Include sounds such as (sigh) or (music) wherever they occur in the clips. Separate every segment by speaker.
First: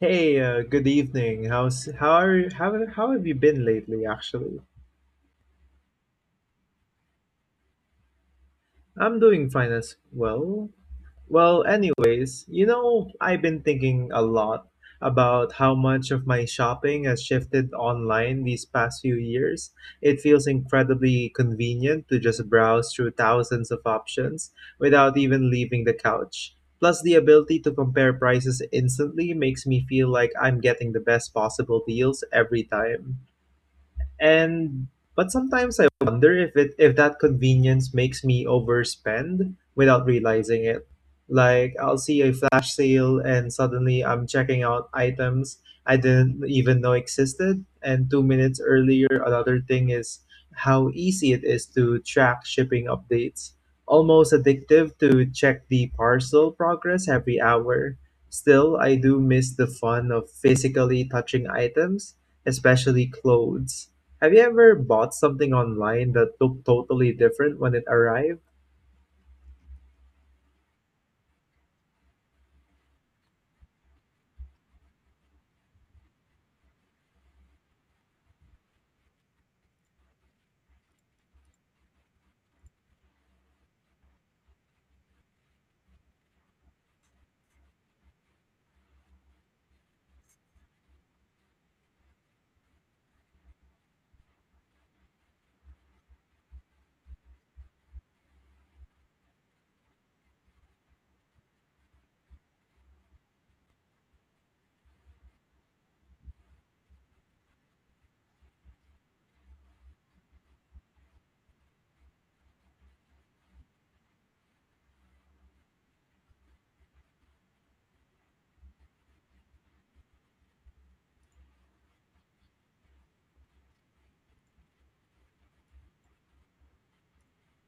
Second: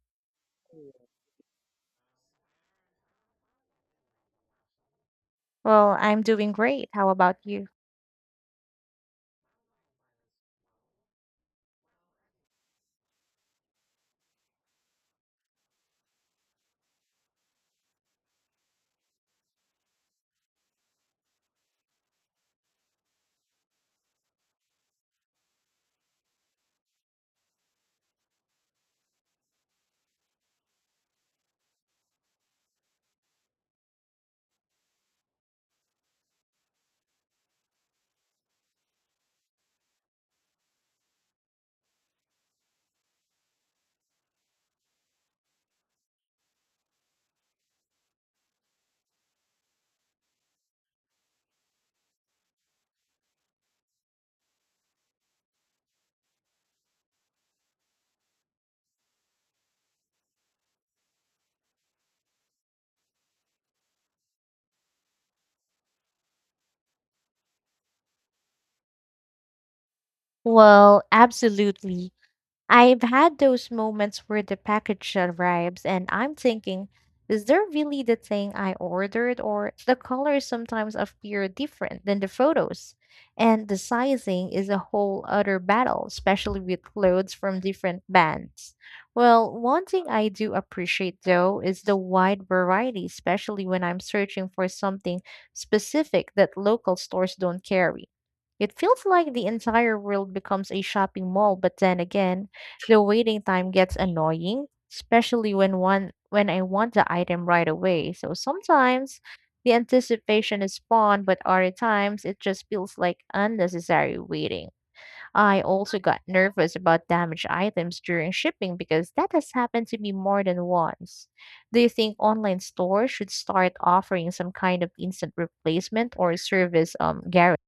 Speaker 1: Hey, good evening. How's how are how have you been lately, actually?
Speaker 2: Well, I'm doing great. How about you?
Speaker 1: I'm doing fine as well. Well, anyways, you know, I've been thinking a lot about how much of my shopping has shifted online these past few years. It feels incredibly convenient to just browse through thousands of options without even leaving the couch. Plus, the ability to compare prices instantly makes me feel like I'm getting the best possible deals every time. And but sometimes I wonder if that convenience makes me overspend without realizing it. Like, I'll see a flash sale and suddenly I'm checking out items I didn't even know existed, and 2 minutes earlier. Another thing is how easy it is to track shipping updates. Almost addictive to check the parcel progress every hour. Still, I do miss the fun of physically touching items, especially clothes. Have you ever bought something online that looked totally different when it arrived?
Speaker 2: Well, absolutely. I've had those moments where the package arrives and I'm thinking, is there really the thing I ordered? Or the colors sometimes appear different than the photos. And the sizing is a whole other battle, especially with clothes from different bands. Well, one thing I do appreciate though is the wide variety, especially when I'm searching for something specific that local stores don't carry. It feels like the entire world becomes a shopping mall, but then again, the waiting time gets annoying, especially when I want the item right away. So sometimes the anticipation is fun, but other times it just feels like unnecessary waiting. I also got nervous about damaged items during shipping because that has happened to me more than once. Do you think online stores should start offering some kind of instant replacement or service guarantee?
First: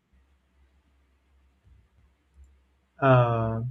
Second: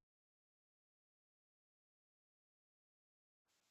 Speaker 1: Uh,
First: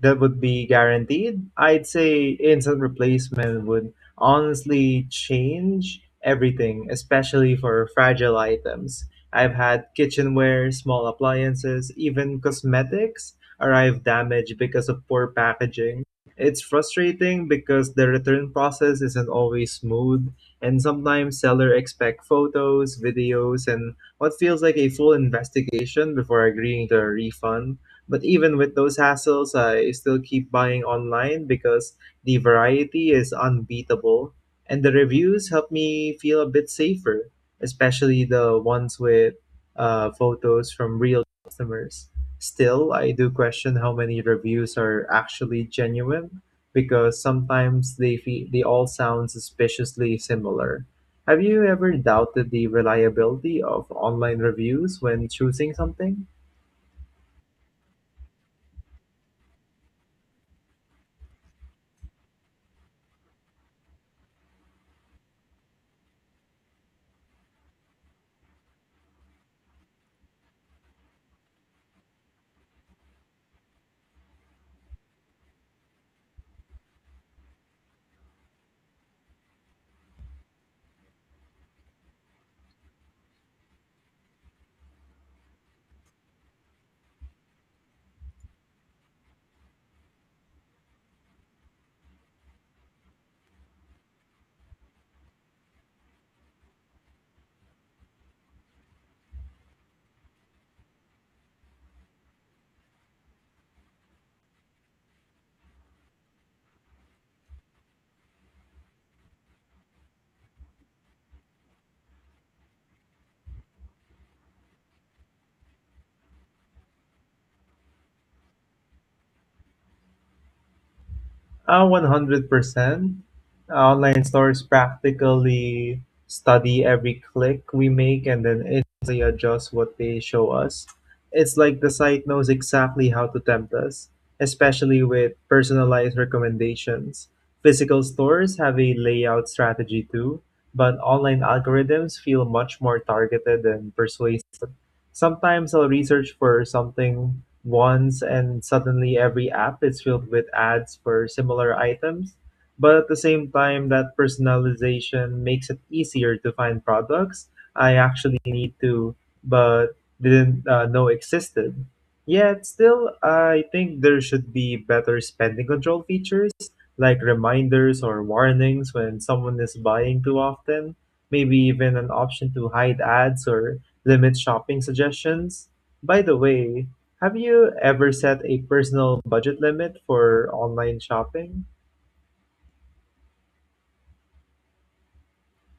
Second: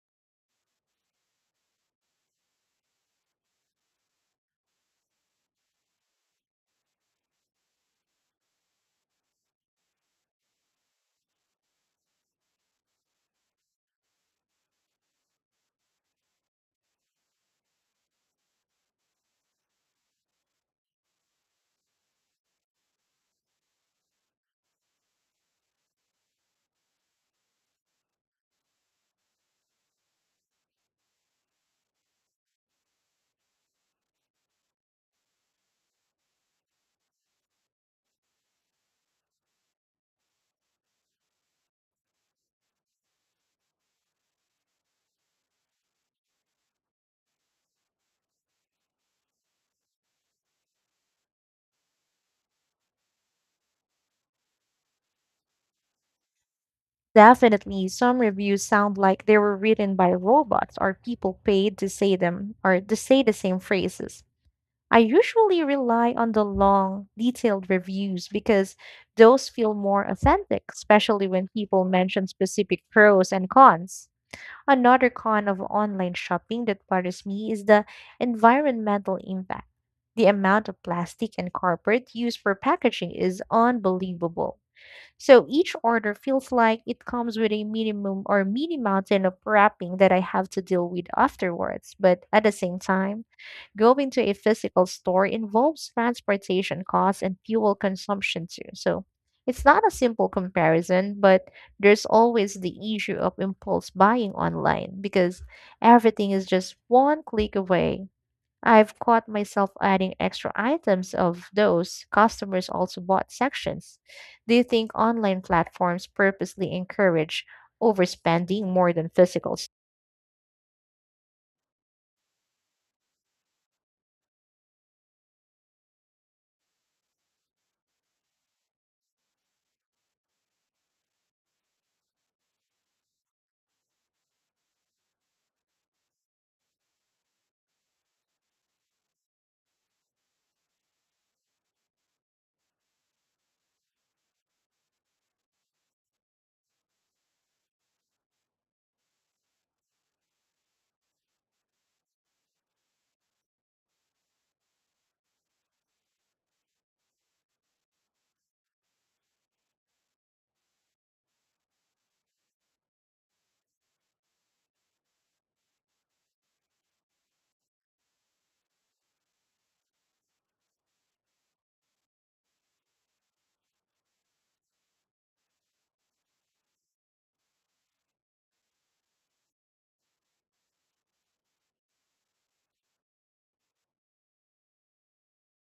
Speaker 1: that would be guaranteed. I'd say instant replacement would honestly change everything, especially for fragile items. I've had kitchenware, small appliances, even cosmetics arrive damaged because of poor packaging. It's frustrating because the return process isn't always smooth, and sometimes sellers expect photos, videos, and what feels like a full investigation before agreeing to a refund. But even with those hassles, I still keep buying online because the variety is unbeatable and the reviews help me feel a bit safer, especially the ones with photos from real customers. Still, I do question how many reviews are actually genuine because sometimes they all sound suspiciously similar. Have you ever doubted the reliability of online reviews when choosing something?
Speaker 2: Definitely, some reviews sound like they were written by robots or people paid to say them or to say the same phrases. I usually rely on the long, detailed reviews because those feel more authentic, especially when people mention specific pros and cons. Another con of online shopping that bothers me is the environmental impact. The amount of plastic and cardboard used for packaging is unbelievable, so each order feels like it comes with a minimum or mini mountain of wrapping that I have to deal with afterwards. But at the same time, going to a physical store involves transportation costs and fuel consumption too. So it's not a simple comparison, but there's always the issue of impulse buying online because everything is just one click away. I've caught myself adding extra items of those customers also bought sections. Do you think online platforms purposely encourage overspending more than physical?
Speaker 1: 100%. Online stores practically study every click we make and then instantly adjust what they show us. It's like the site knows exactly how to tempt us, especially with personalized recommendations. Physical stores have a layout strategy too, but online algorithms feel much more targeted and persuasive. Sometimes I'll research for something once and suddenly every app is filled with ads for similar items. But at the same time, that personalization makes it easier to find products I actually need to but didn't know existed. Yet still, I think there should be better spending control features like reminders or warnings when someone is buying too often. Maybe even an option to hide ads or limit shopping suggestions? By the way, have you ever set a personal budget limit for online shopping?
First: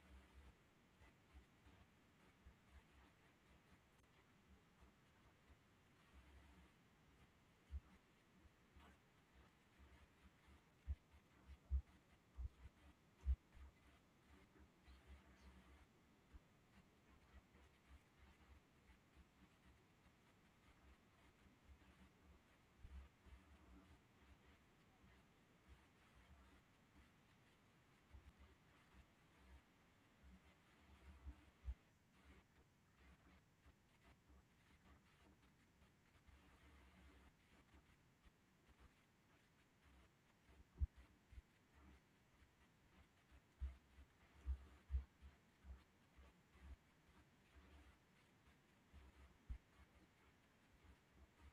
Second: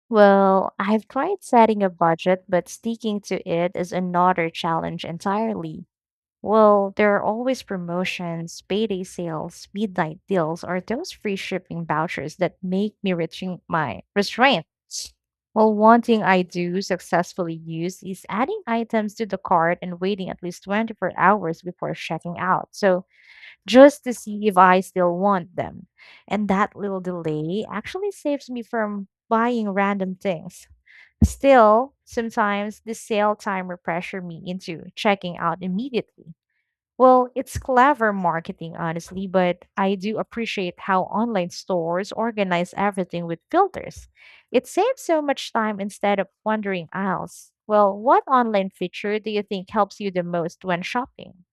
Speaker 2: Well, I've tried setting a budget, but sticking to it is another challenge entirely. Well, there are always promotions, payday sales, midnight deals, or those free shipping vouchers that make me reaching my restraint. Well, one thing I do successfully use is adding items to the cart and waiting at least 24 hours before checking out. So, just to see if I still want them. And that little delay actually saves me from buying random things. Still, sometimes the sale timer pressure me into checking out immediately. Well, it's clever marketing, honestly, but I do appreciate how online stores organize everything with filters. It saves so much time instead of wandering aisles. Well, what online feature do you think helps you the most when shopping?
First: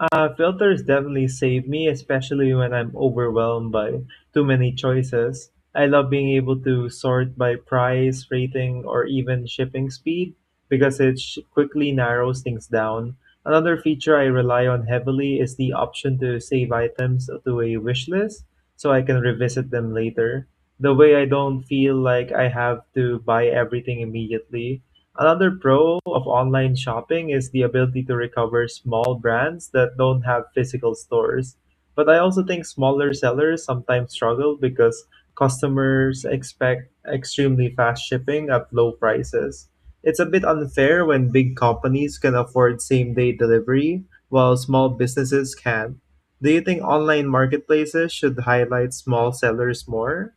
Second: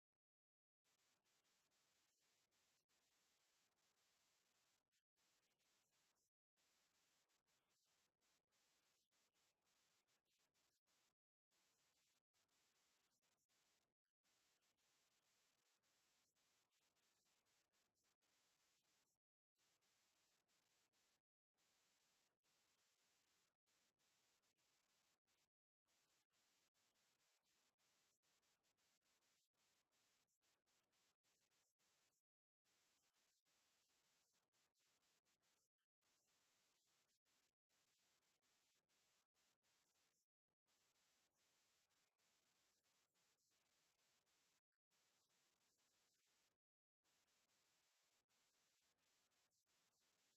Speaker 1: Filters definitely save me, especially when I'm overwhelmed by too many choices. I love being able to sort by price, rating, or even shipping speed because quickly narrows things down. Another feature I rely on heavily is the option to save items to a wish list so I can revisit them later. The way, I don't feel like I have to buy everything immediately. Another pro of online shopping is the ability to recover small brands that don't have physical stores. But I also think smaller sellers sometimes struggle because customers expect extremely fast shipping at low prices. It's a bit unfair when big companies can afford same day delivery while small businesses can't. Do you think online marketplaces should highlight small sellers more?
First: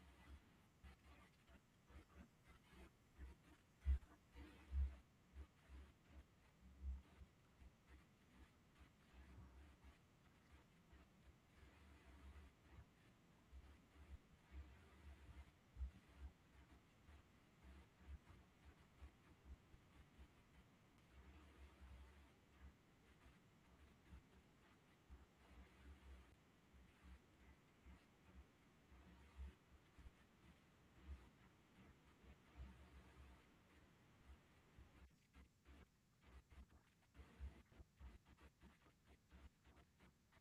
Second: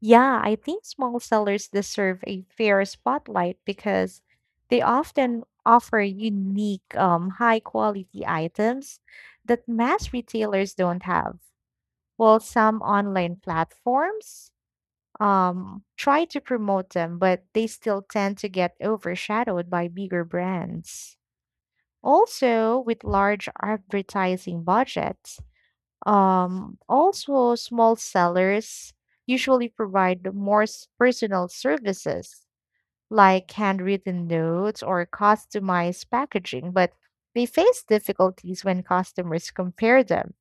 Speaker 2: Yeah, I think small sellers deserve a fair spotlight because they often offer unique, high quality items that mass retailers don't have. Well, some online platforms try to promote them, but they still tend to get overshadowed by bigger brands. Also, with large advertising budgets, also small sellers usually provide more personal services like handwritten notes or customized packaging, but they face difficulties when customers compare them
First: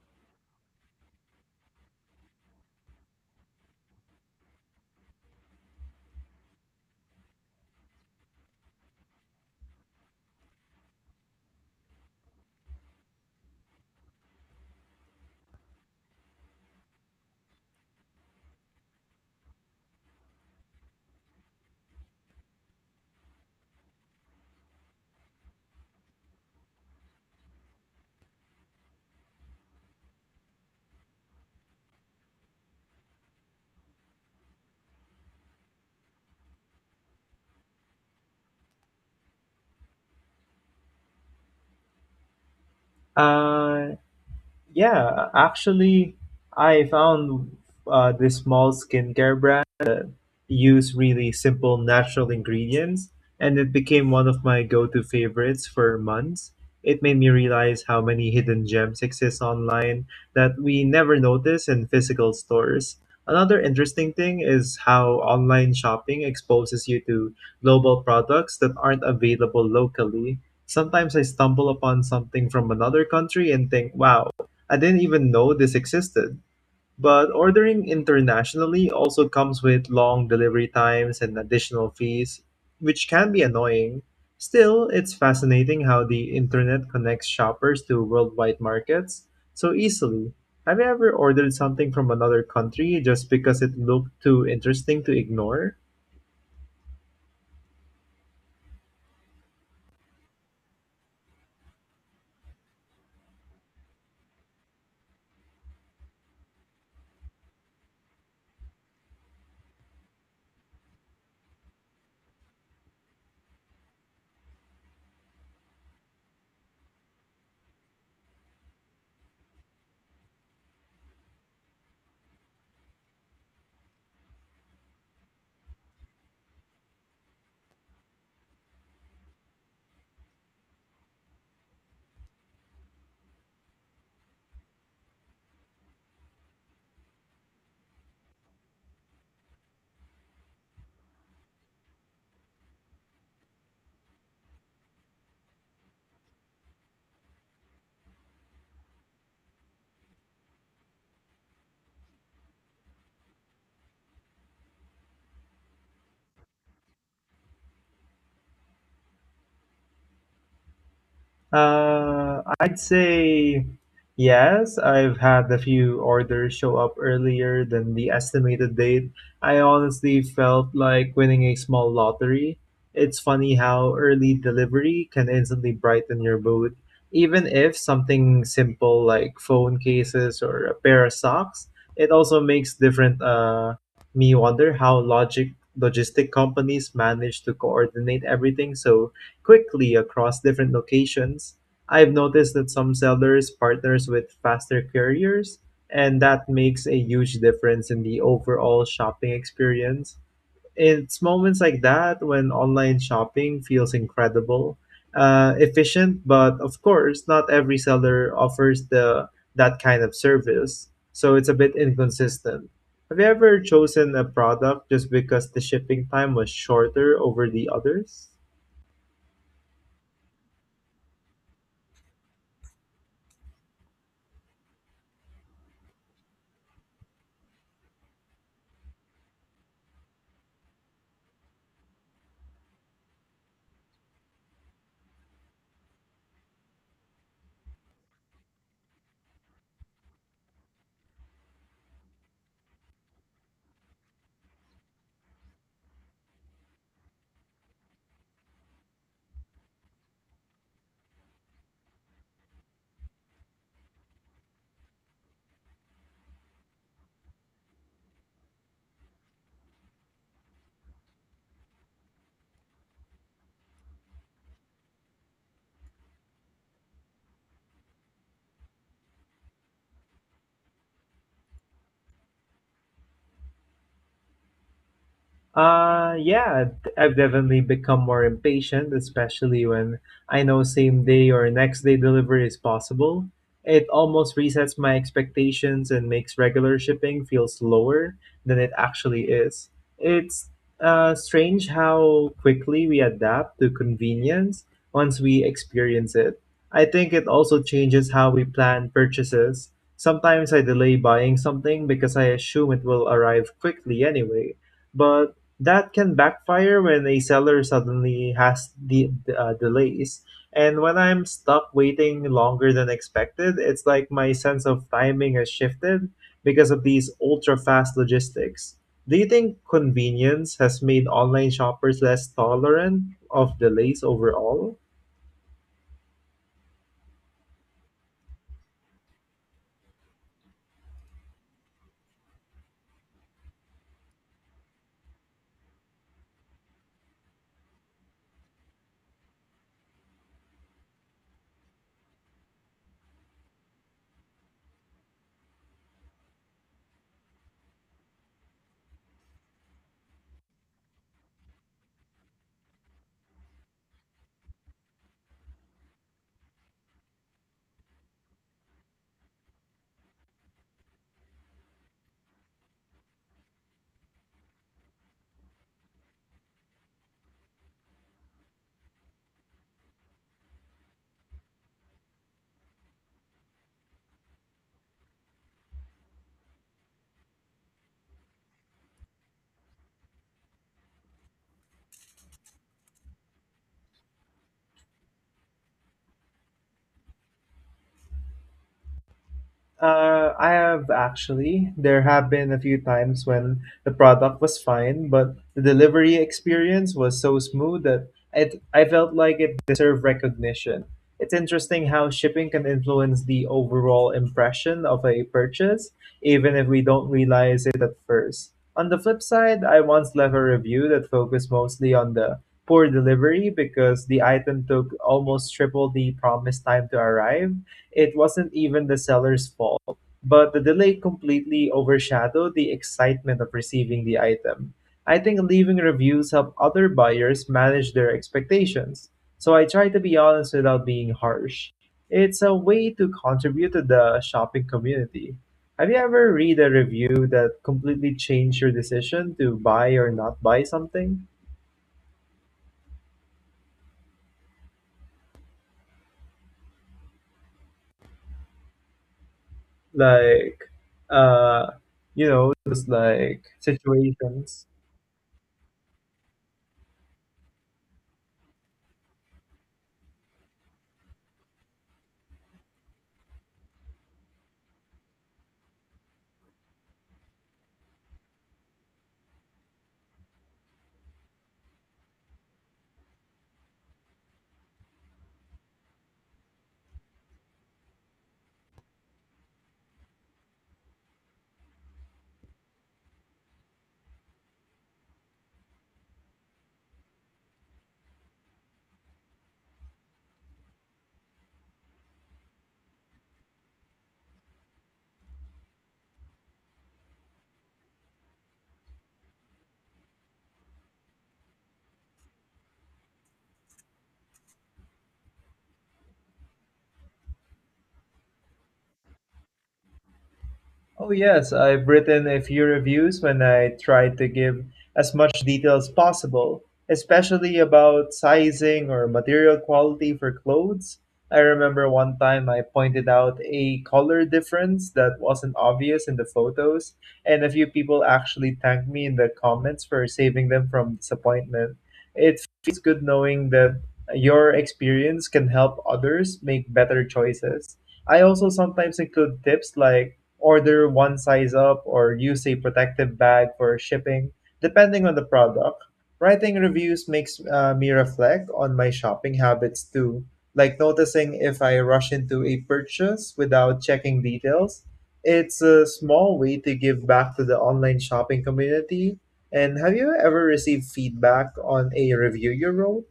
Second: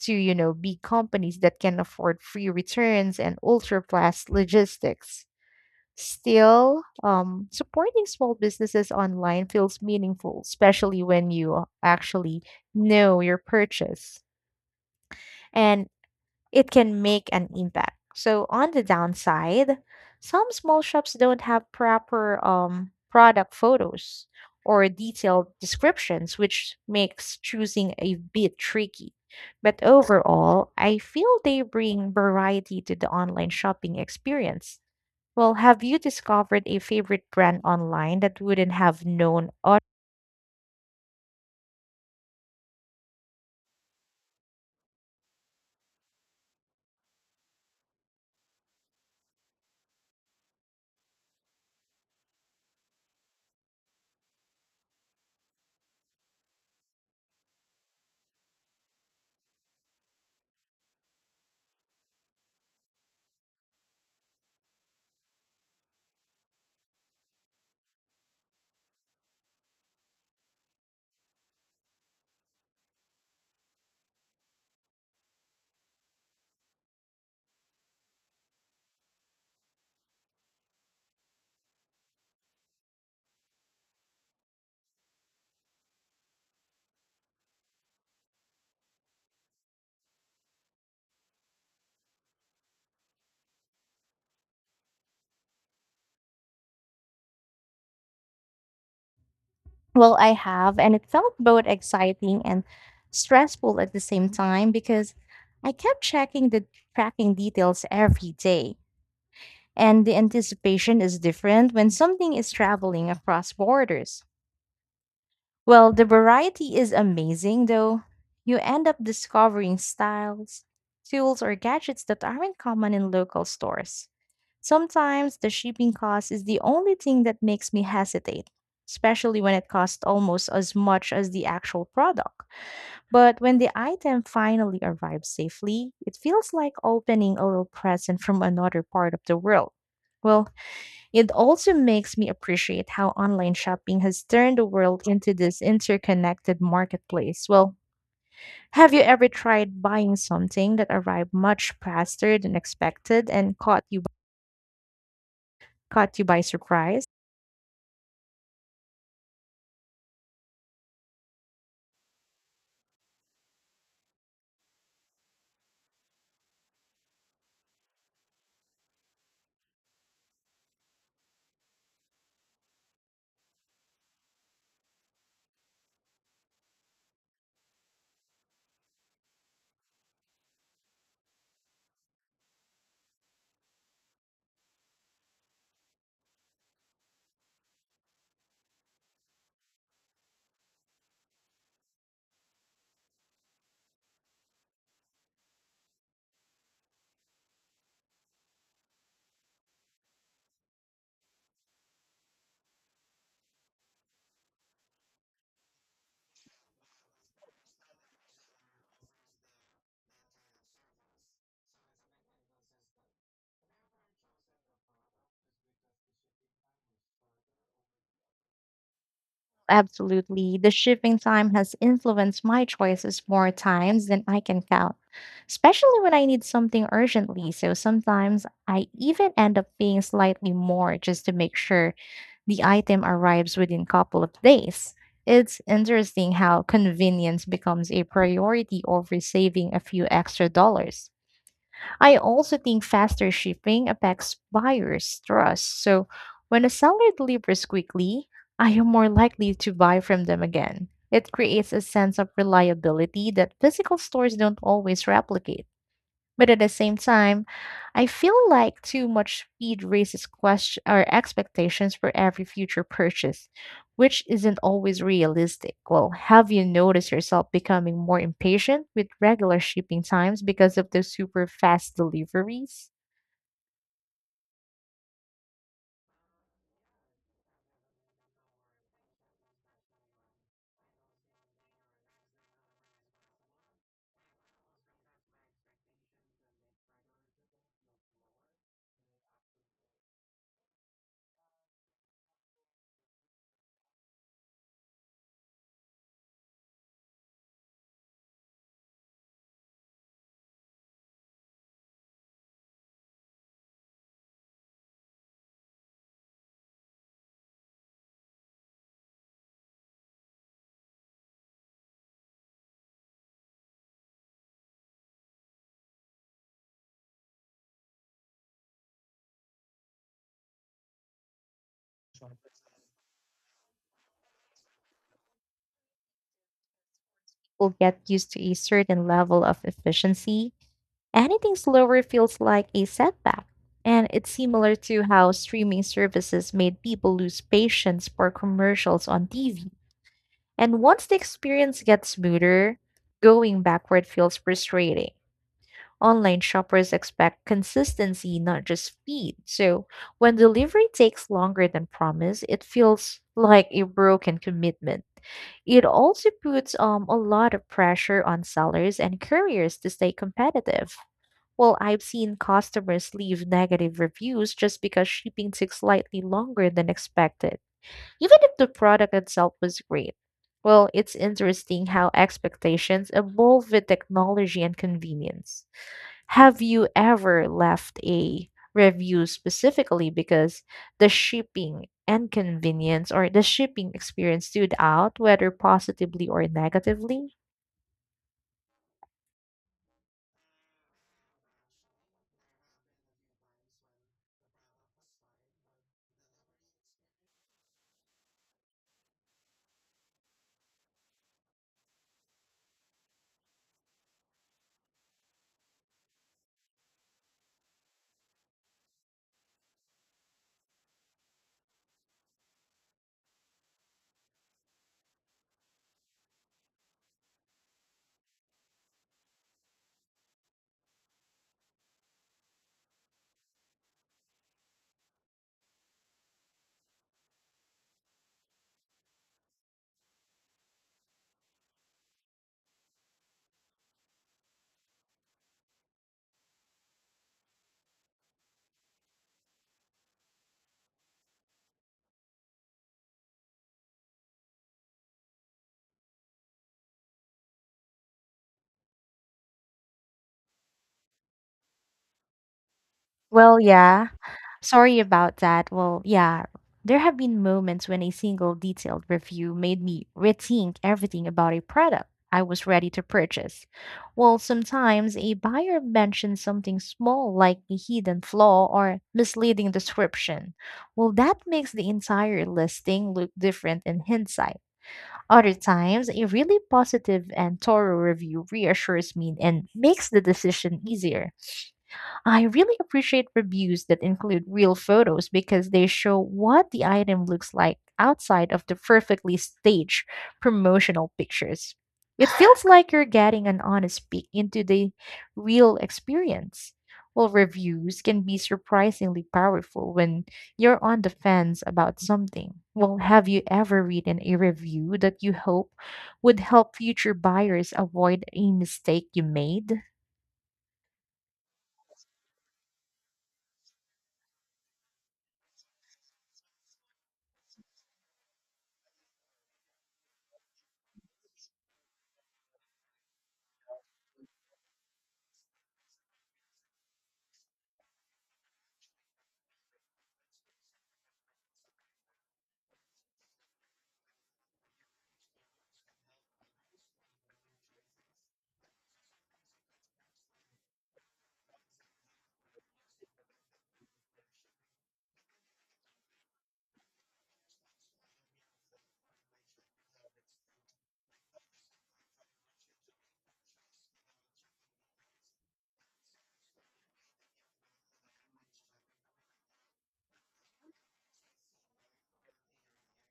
Speaker 2: to you know, big companies that can afford free returns and ultra-fast logistics. Still, supporting small businesses online feels meaningful, especially when you actually know your purchase and it can make an impact. So, on the downside, some small shops don't have proper product photos or detailed descriptions, which makes choosing a bit tricky. But overall, I feel they bring variety to the online shopping experience. Well, have you discovered a favorite brand online that wouldn't have known?
Speaker 1: Uh, Yeah, actually, I found this small skincare brand use really simple natural ingredients, and it became one of my go to favorites for months. It made me realize how many hidden gems exist online that we never notice in physical stores. Another interesting thing is how online shopping exposes you to global products that aren't available locally. Sometimes I stumble upon something from another country and think, wow, I didn't even know this existed. But ordering internationally also comes with long delivery times and additional fees, which can be annoying. Still, it's fascinating how the internet connects shoppers to worldwide markets so easily. Have you ever ordered something from another country just because it looked too interesting to ignore?
Speaker 2: Well, I have, and it felt both exciting and stressful at the same time because I kept checking the tracking details every day, and the anticipation is different when something is traveling across borders. Well, the variety is amazing, though. You end up discovering styles, tools, or gadgets that aren't common in local stores. Sometimes the shipping cost is the only thing that makes me hesitate, especially when it costs almost as much as the actual product. But when the item finally arrives safely, it feels like opening a little present from another part of the world. Well, it also makes me appreciate how online shopping has turned the world into this interconnected marketplace. Well, have you ever tried buying something that arrived much faster than expected and caught you by surprise?
Speaker 1: I'd say yes. I've had a few orders show up earlier than the estimated date. I honestly felt like winning a small lottery. It's funny how early delivery can instantly brighten your mood. Even if something simple like phone cases or a pair of socks, it also makes different me wonder how logic logistic companies manage to coordinate everything so quickly across different locations. I've noticed that some sellers partners with faster carriers, and that makes a huge difference in the overall shopping experience. It's moments like that when online shopping feels incredible, efficient, but of course, not every seller offers the that kind of service, so it's a bit inconsistent. Have you ever chosen a product just because the shipping time was shorter over the others?
Speaker 2: Absolutely. The shipping time has influenced my choices more times than I can count, especially when I need something urgently. So sometimes I even end up paying slightly more just to make sure the item arrives within a couple of days. It's interesting how convenience becomes a priority over saving a few extra dollars. I also think faster shipping affects buyers' trust. So when a seller delivers quickly, I am more likely to buy from them again. It creates a sense of reliability that physical stores don't always replicate. But at the same time, I feel like too much speed raises question or expectations for every future purchase, which isn't always realistic. Well, have you noticed yourself becoming more impatient with regular shipping times because of those super fast deliveries?
Speaker 1: Yeah, I've definitely become more impatient, especially when I know same day or next day delivery is possible. It almost resets my expectations and makes regular shipping feel slower than it actually is. It's strange how quickly we adapt to convenience once we experience it. I think it also changes how we plan purchases. Sometimes I delay buying something because I assume it will arrive quickly anyway, but that can backfire when a seller suddenly has the delays, and when I'm stuck waiting longer than expected, it's like my sense of timing has shifted because of these ultra fast logistics. Do you think convenience has made online shoppers less tolerant of delays overall?
Speaker 2: We'll get used to a certain level of efficiency. Anything slower feels like a setback. And it's similar to how streaming services made people lose patience for commercials on TV. And once the experience gets smoother, going backward feels frustrating. Online shoppers expect consistency, not just speed. So when delivery takes longer than promised, it feels like a broken commitment. It also puts a lot of pressure on sellers and couriers to stay competitive. Well, I've seen customers leave negative reviews just because shipping took slightly longer than expected, even if the product itself was great. Well, it's interesting how expectations evolve with technology and convenience. Have you ever left a review specifically because the shipping and convenience or the shipping experience stood out, whether positively or negatively?
Speaker 1: I have, actually. There have been a few times when the product was fine, but the delivery experience was so smooth I felt like it deserved recognition. It's interesting how shipping can influence the overall impression of a purchase, even if we don't realize it at first. On the flip side, I once left a review that focused mostly on the poor delivery because the item took almost triple the promised time to arrive. It wasn't even the seller's fault, but the delay completely overshadowed the excitement of receiving the item. I think leaving reviews help other buyers manage their expectations, so I try to be honest without being harsh. It's a way to contribute to the shopping community. Have you ever read a review that completely changed your decision to buy or not buy something? Like, uh, you know, just like
Speaker 2: Well, yeah.
Speaker 1: situations.
Speaker 2: Sorry about that. Well, yeah, there have been moments when a single detailed review made me rethink everything about a product I was ready to purchase. Well, sometimes a buyer mentions something small like a hidden flaw or misleading description. Well, that makes the entire listing look different in hindsight. Other times, a really positive and thorough review reassures me and makes the decision easier. I really appreciate reviews that include real photos because they show what the item looks like outside of the perfectly staged promotional pictures. It feels (sighs) like you're getting an honest peek into the real experience. Well, reviews can be surprisingly powerful when you're on the fence about something. Well, have you ever written a review that you hope would help future buyers avoid a mistake you made?
Speaker 1: Oh, yes, I've written a few reviews when I tried to give as much detail as possible, especially about sizing or material quality for clothes. I remember one time I pointed out a color difference that wasn't obvious in the photos, and a few people actually thanked me in the comments for saving them from disappointment. It feels good knowing that your experience can help others make better choices. I also sometimes include tips like order one size up or use a protective bag for shipping, depending on the product. Writing reviews makes me reflect on my shopping habits too, like noticing if I rush into a purchase without checking details. It's a small way to give back to the online shopping community. And have you ever received feedback on a review you wrote?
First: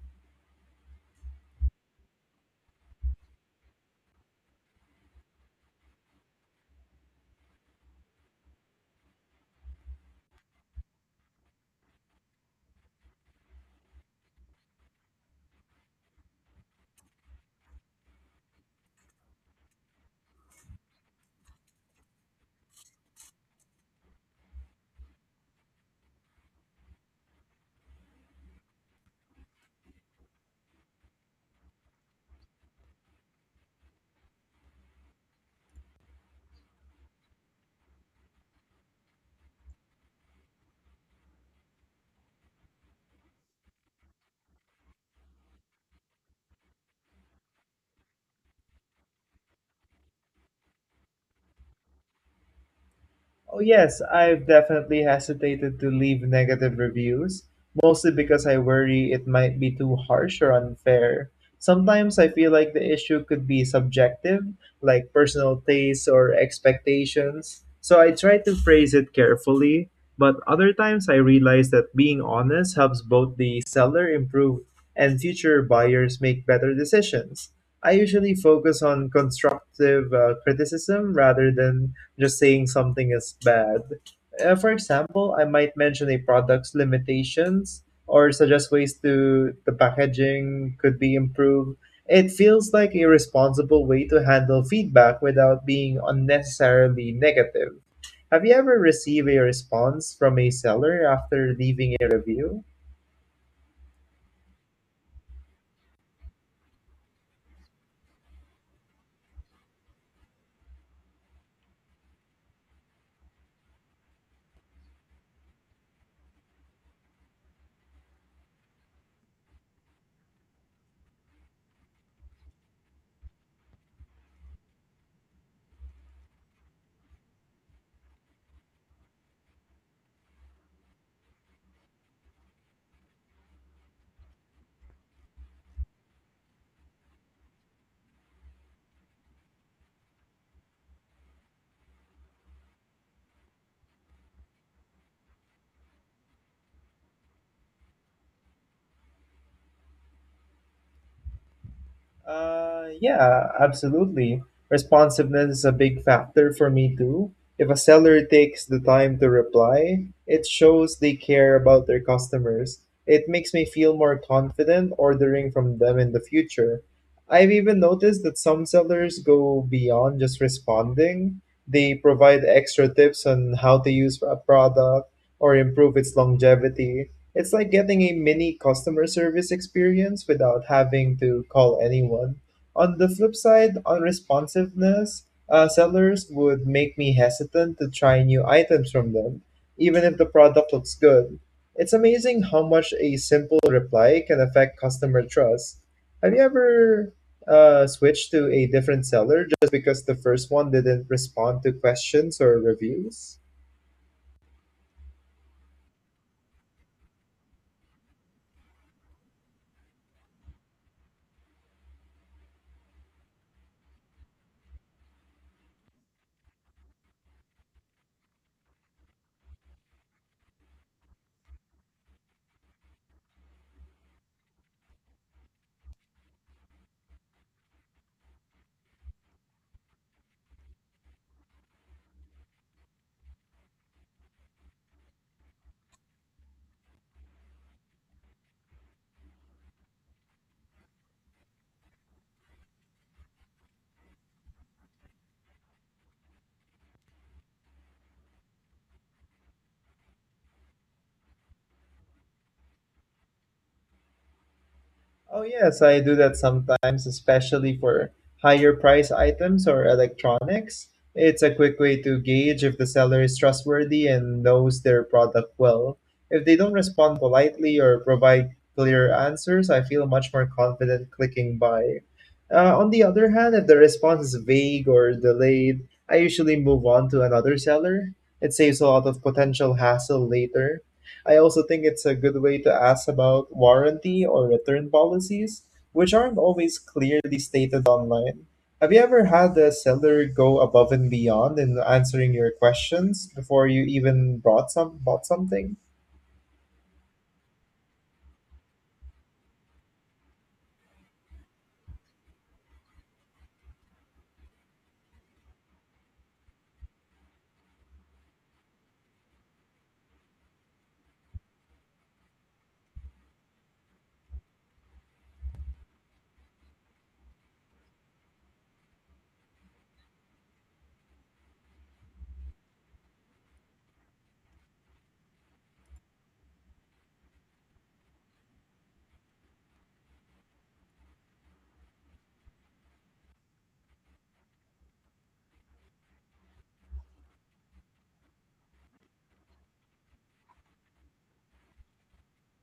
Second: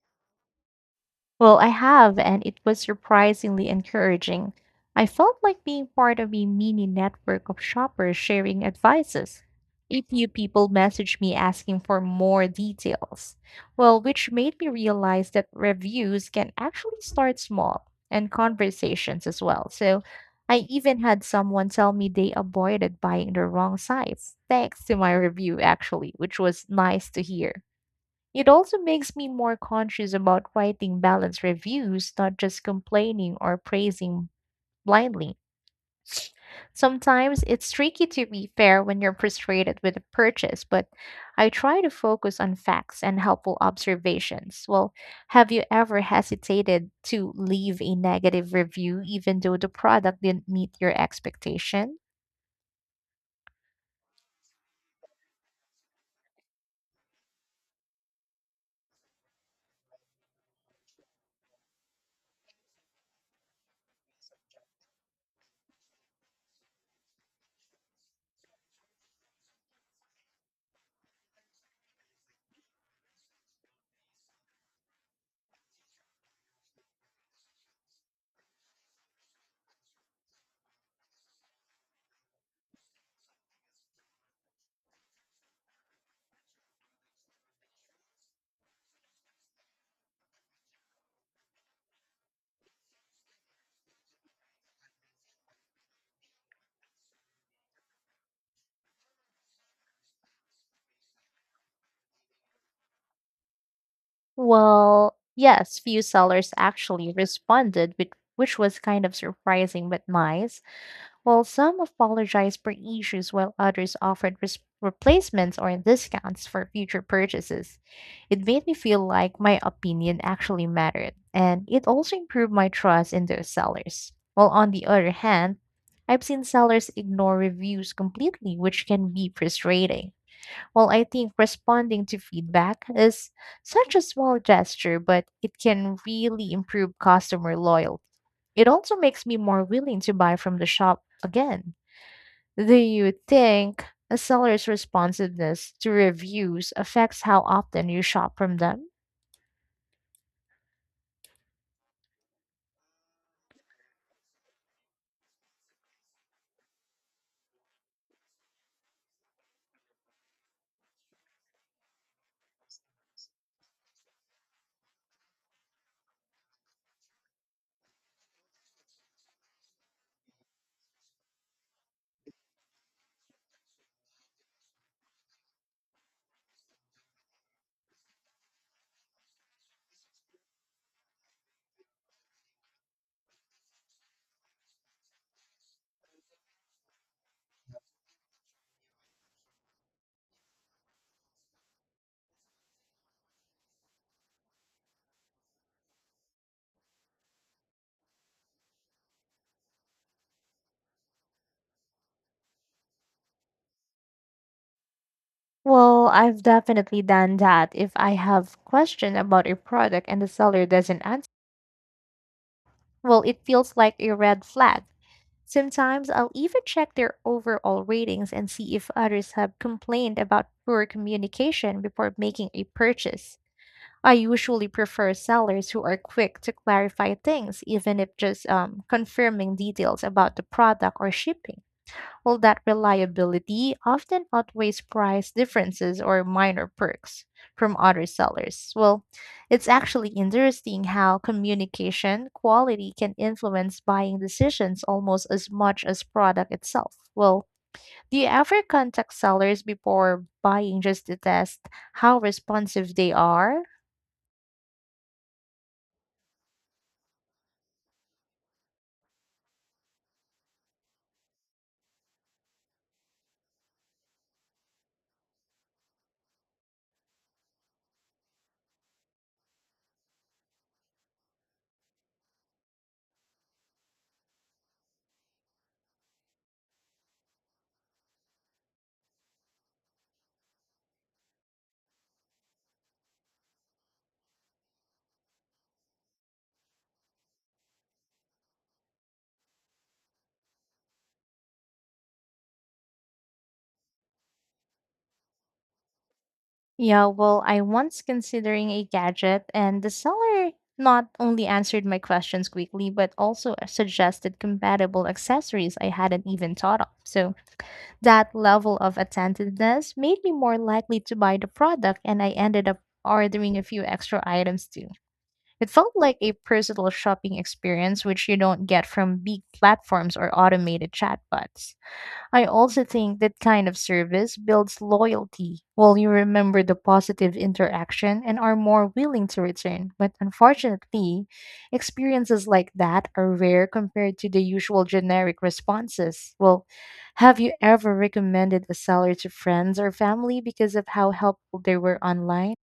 Speaker 2: Well, I have, and it was surprisingly encouraging. I felt like being part of a mini network of shoppers sharing advices. A few people messaged me asking for more details. Well, which made me realize that reviews can actually start small and conversations as well. So I even had someone tell me they avoided buying the wrong size, thanks to my review, actually, which was nice to hear. It also makes me more conscious about writing balanced reviews, not just complaining or praising blindly. Sometimes it's tricky to be fair when you're frustrated with a purchase, but I try to focus on facts and helpful observations. Well, have you ever hesitated to leave a negative review even though the product didn't meet your expectation?
Speaker 1: Oh, yes, I've definitely hesitated to leave negative reviews, mostly because I worry it might be too harsh or unfair. Sometimes I feel like the issue could be subjective, like personal tastes or expectations, so I try to phrase it carefully. But other times I realize that being honest helps both the seller improve and future buyers make better decisions. I usually focus on constructive criticism rather than just saying something is bad. For example, I might mention a product's limitations or suggest ways to the packaging could be improved. It feels like a responsible way to handle feedback without being unnecessarily negative. Have you ever received a response from a seller after leaving a review?
Speaker 2: Well, yes, few sellers actually responded, which was kind of surprising but nice. While some apologized for issues, while others offered replacements or discounts for future purchases, it made me feel like my opinion actually mattered, and it also improved my trust in those sellers. While on the other hand, I've seen sellers ignore reviews completely, which can be frustrating. While I think responding to feedback is such a small gesture, but it can really improve customer loyalty. It also makes me more willing to buy from the shop again. Do you think a seller's responsiveness to reviews affects how often you shop from them?
Speaker 1: Yeah, absolutely. Responsiveness is a big factor for me too. If a seller takes the time to reply, it shows they care about their customers. It makes me feel more confident ordering from them in the future. I've even noticed that some sellers go beyond just responding. They provide extra tips on how to use a product or improve its longevity. It's like getting a mini customer service experience without having to call anyone. On the flip side, responsiveness, sellers would make me hesitant to try new items from them, even if the product looks good. It's amazing how much a simple reply can affect customer trust. Have you ever switched to a different seller just because the first one didn't respond to questions or reviews?
Speaker 2: Well, I've definitely done that. If I have question about a product and the seller doesn't answer, well, it feels like a red flag. Sometimes I'll even check their overall ratings and see if others have complained about poor communication before making a purchase. I usually prefer sellers who are quick to clarify things, even if just confirming details about the product or shipping. Well, that reliability often outweighs price differences or minor perks from other sellers. Well, it's actually interesting how communication quality can influence buying decisions almost as much as product itself. Well, do you ever contact sellers before buying just to test how responsive they are?
Speaker 1: Oh, yes, I do that sometimes, especially for higher price items or electronics. It's a quick way to gauge if the seller is trustworthy and knows their product well. If they don't respond politely or provide clear answers, I feel much more confident clicking buy. On the other hand, if the response is vague or delayed, I usually move on to another seller. It saves a lot of potential hassle later. I also think it's a good way to ask about warranty or return policies, which aren't always clearly stated online. Have you ever had a seller go above and beyond in answering your questions before you even brought some bought something?
Speaker 2: Yeah, well, I once considering a gadget and the seller not only answered my questions quickly but also suggested compatible accessories I hadn't even thought of. So, that level of attentiveness made me more likely to buy the product and I ended up ordering a few extra items too. It felt like a personal shopping experience which you don't get from big platforms or automated chatbots. I also think that kind of service builds loyalty, while you remember the positive interaction and are more willing to return. But unfortunately, experiences like that are rare compared to the usual generic responses. Well, have you ever recommended a seller to friends or family because of how helpful they were online?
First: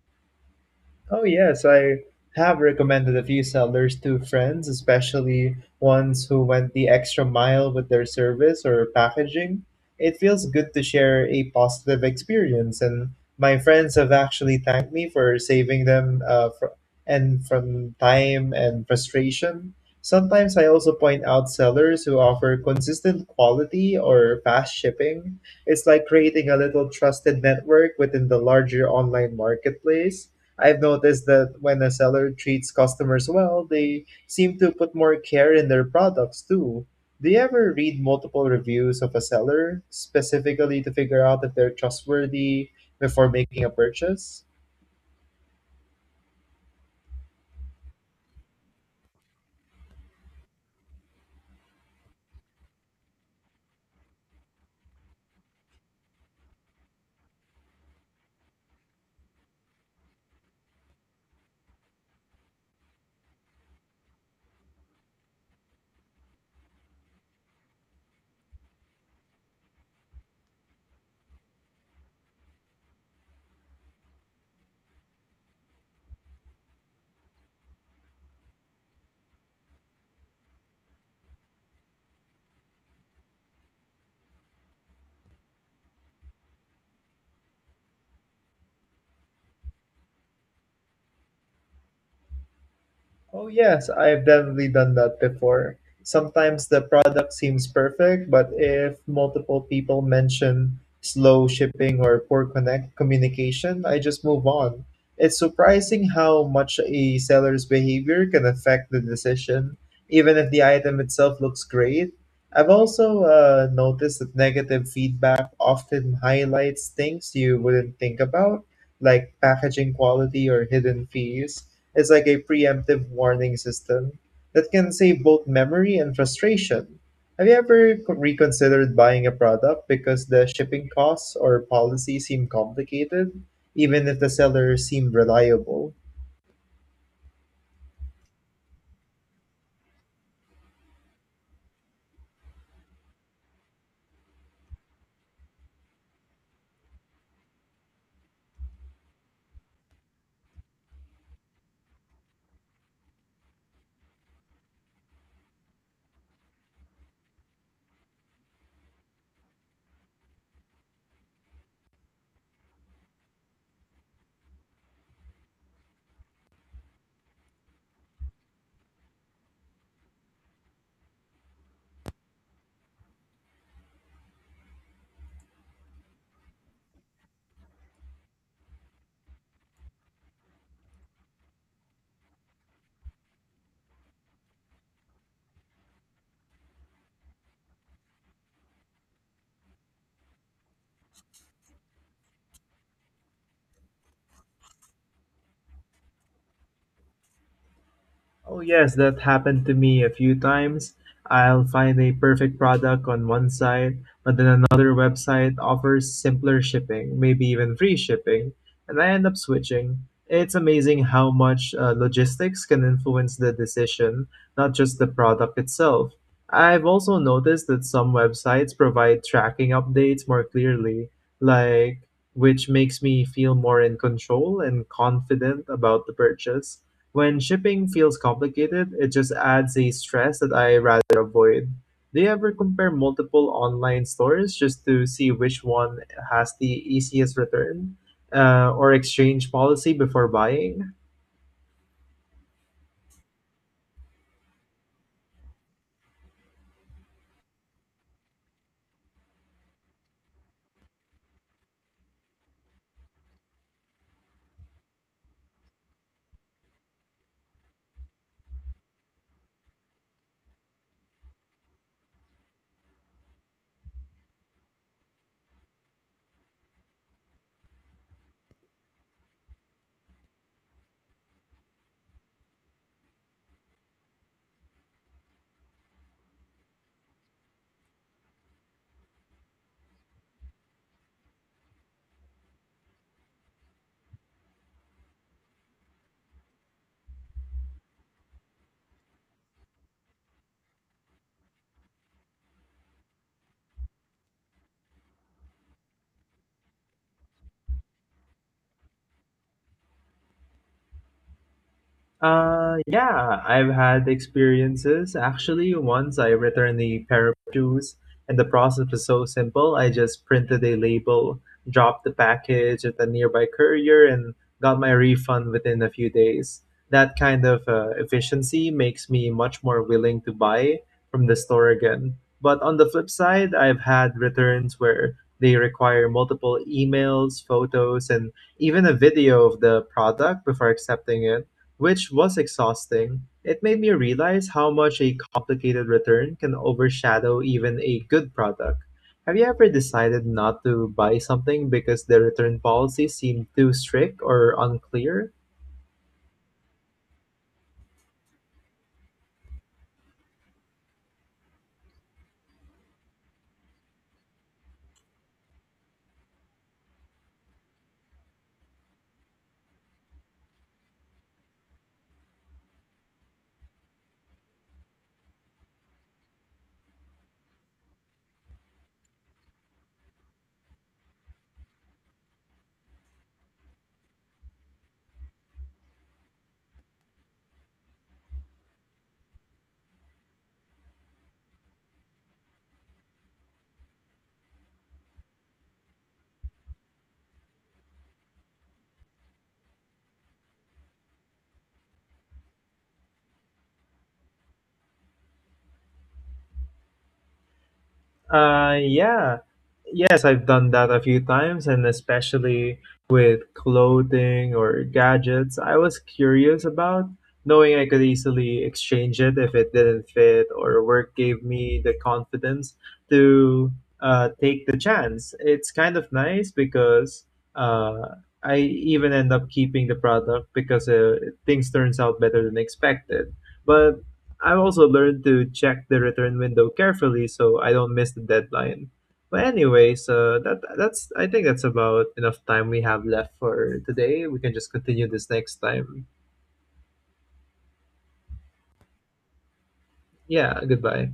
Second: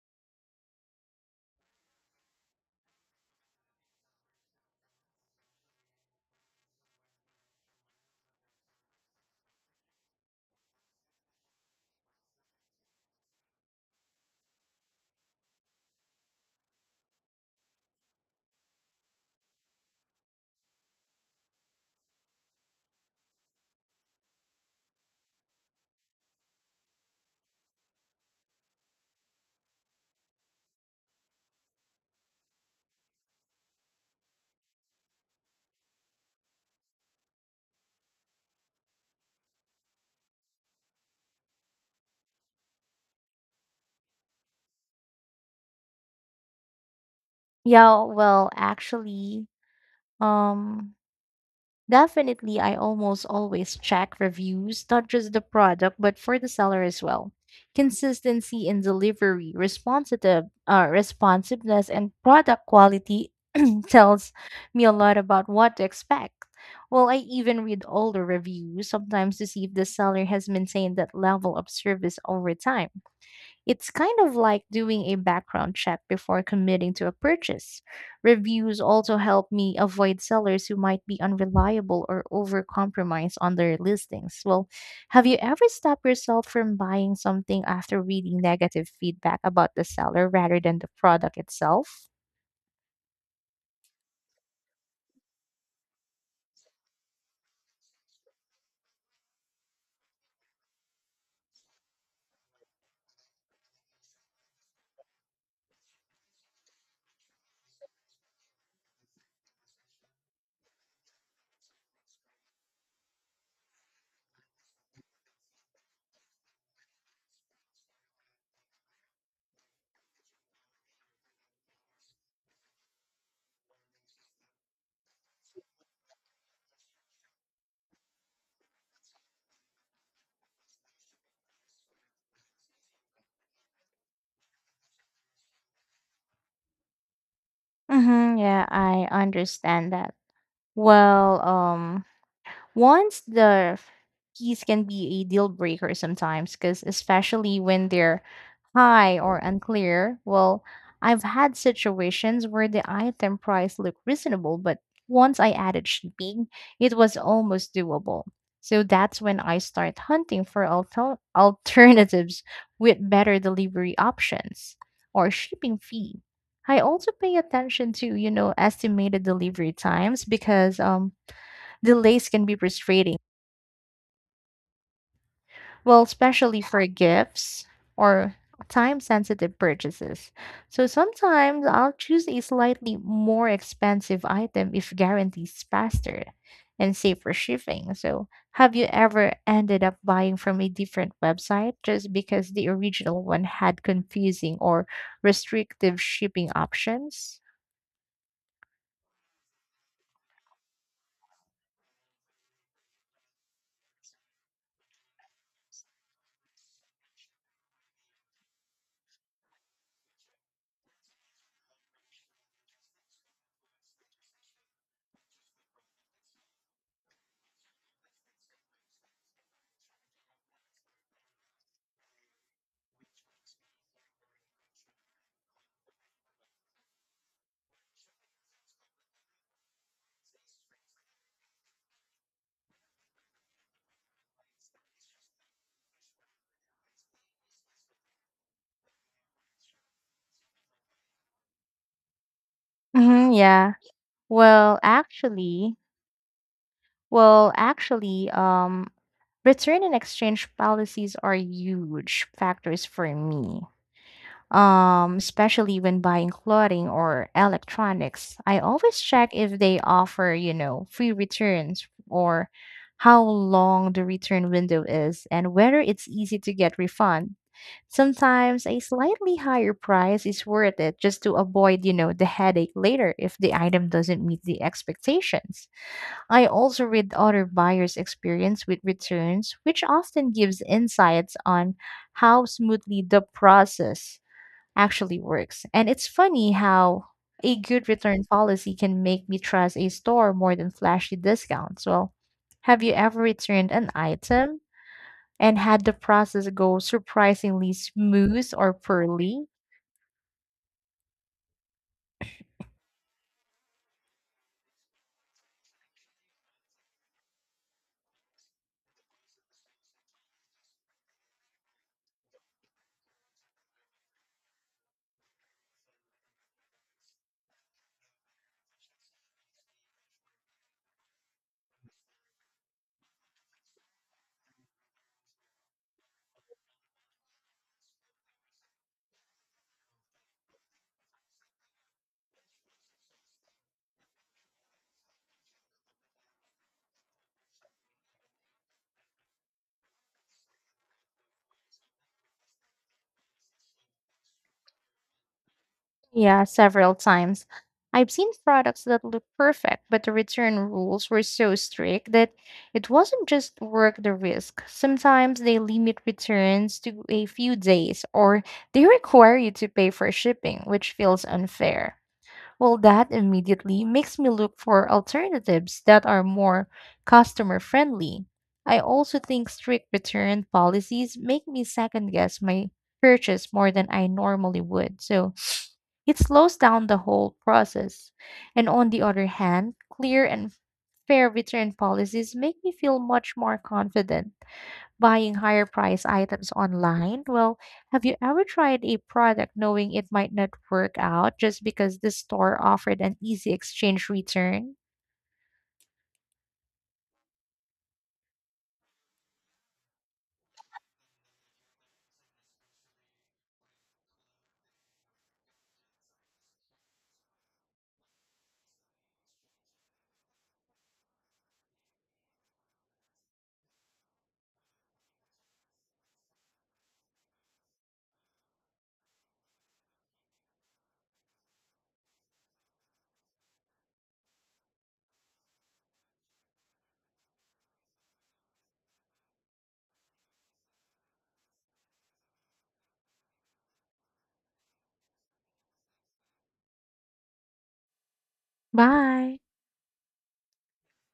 Speaker 1: Oh, yes, I have recommended a few sellers to friends, especially ones who went the extra mile with their service or packaging. It feels good to share a positive experience, and my friends have actually thanked me for saving them and from time and frustration. Sometimes I also point out sellers who offer consistent quality or fast shipping. It's like creating a little trusted network within the larger online marketplace. I've noticed that when a seller treats customers well, they seem to put more care in their products too. Do you ever read multiple reviews of a seller specifically to figure out if they're trustworthy before making a purchase?
Speaker 2: Yeah, well, actually, um, definitely, I almost always check reviews, not just the product, but for the seller as well. Consistency in delivery, responsiveness, and product quality (clears throat) tells me a lot about what to expect. Well, I even read older reviews sometimes to see if the seller has maintained that level of service over time. It's kind of like doing a background check before committing to a purchase. Reviews also help me avoid sellers who might be unreliable or overcompromise on their listings. Well, have you ever stopped yourself from buying something after reading negative feedback about the seller rather than the product itself?
Speaker 1: Oh, yes, I've definitely done that before. Sometimes the product seems perfect, but if multiple people mention slow shipping or poor connect communication, I just move on. It's surprising how much a seller's behavior can affect the decision, even if the item itself looks great. I've also noticed that negative feedback often highlights things you wouldn't think about, like packaging quality or hidden fees. It's like a preemptive warning system that can save both memory and frustration. Have you ever reconsidered buying a product because the shipping costs or policy seem complicated, even if the seller seemed reliable?
Speaker 2: Mm-hmm, yeah, I understand that. Well, once the keys can be a deal breaker sometimes, because especially when they're high or unclear. Well, I've had situations where the item price looked reasonable, but once I added shipping, it was almost doable. So that's when I start hunting for (laughs) alternatives with better delivery options or shipping fee. I also pay attention to, you know, estimated delivery times because delays can be frustrating. Well, especially for gifts or time sensitive purchases. So sometimes I'll choose a slightly more expensive item if guarantees faster and safer shipping. So, have you ever ended up buying from a different website just because the original one had confusing or restrictive shipping options?
Speaker 1: Oh, yes, that happened to me a few times. I'll find a perfect product on one site, but then another website offers simpler shipping, maybe even free shipping, and I end up switching. It's amazing how much logistics can influence the decision, not just the product itself. I've also noticed that some websites provide tracking updates more clearly, like which makes me feel more in control and confident about the purchase when shipping feels complicated, it just adds a stress that I rather avoid. Do you ever compare multiple online stores just to see which one has the easiest return or exchange policy before buying?
Speaker 2: Hmm, yeah. Well, actually, well, actually, um, Return and exchange policies are huge factors for me. Especially when buying clothing or electronics, I always check if they offer, you know, free returns or how long the return window is and whether it's easy to get refund. Sometimes a slightly higher price is worth it just to avoid, you know, the headache later if the item doesn't meet the expectations. I also read other buyers' experience with returns, which often gives insights on how smoothly the process actually works. And it's funny how a good return policy can make me trust a store more than flashy discounts. Well, have you ever returned an item and had the process go surprisingly smooth or poorly?
Speaker 1: Yeah, I've had experiences. Actually, once I returned a pair of shoes, and the process was so simple. I just printed a label, dropped the package at the nearby courier, and got my refund within a few days. That kind of efficiency makes me much more willing to buy from the store again. But on the flip side, I've had returns where they require multiple emails, photos, and even a video of the product before accepting it which was exhausting. It made me realize how much a complicated return can overshadow even a good product. Have you ever decided not to buy something because the return policy seemed too strict or unclear?
Speaker 2: Yeah, several times. I've seen products that look perfect, but the return rules were so strict that it wasn't just worth the risk. Sometimes they limit returns to a few days or they require you to pay for shipping, which feels unfair. Well, that immediately makes me look for alternatives that are more customer friendly. I also think strict return policies make me second guess my purchase more than I normally would. So, it slows down the whole process. And on the other hand, clear and fair return policies make me feel much more confident buying higher price items online. Well, have you ever tried a product knowing it might not work out just because the store offered an easy exchange return?
Speaker 1: Yeah. Yes, I've done that a few times, and especially with clothing or gadgets, I was curious about knowing I could easily exchange it if it didn't fit, or work gave me the confidence to take the chance. It's kind of nice because uh, I even end up keeping the product because things turns out better than expected. But I've also learned to check the return window carefully so I don't miss the deadline. But anyways, that's I think that's about enough time we have left for today. We can just continue this next time.
Speaker 2: Bye.
Speaker 1: Yeah, goodbye.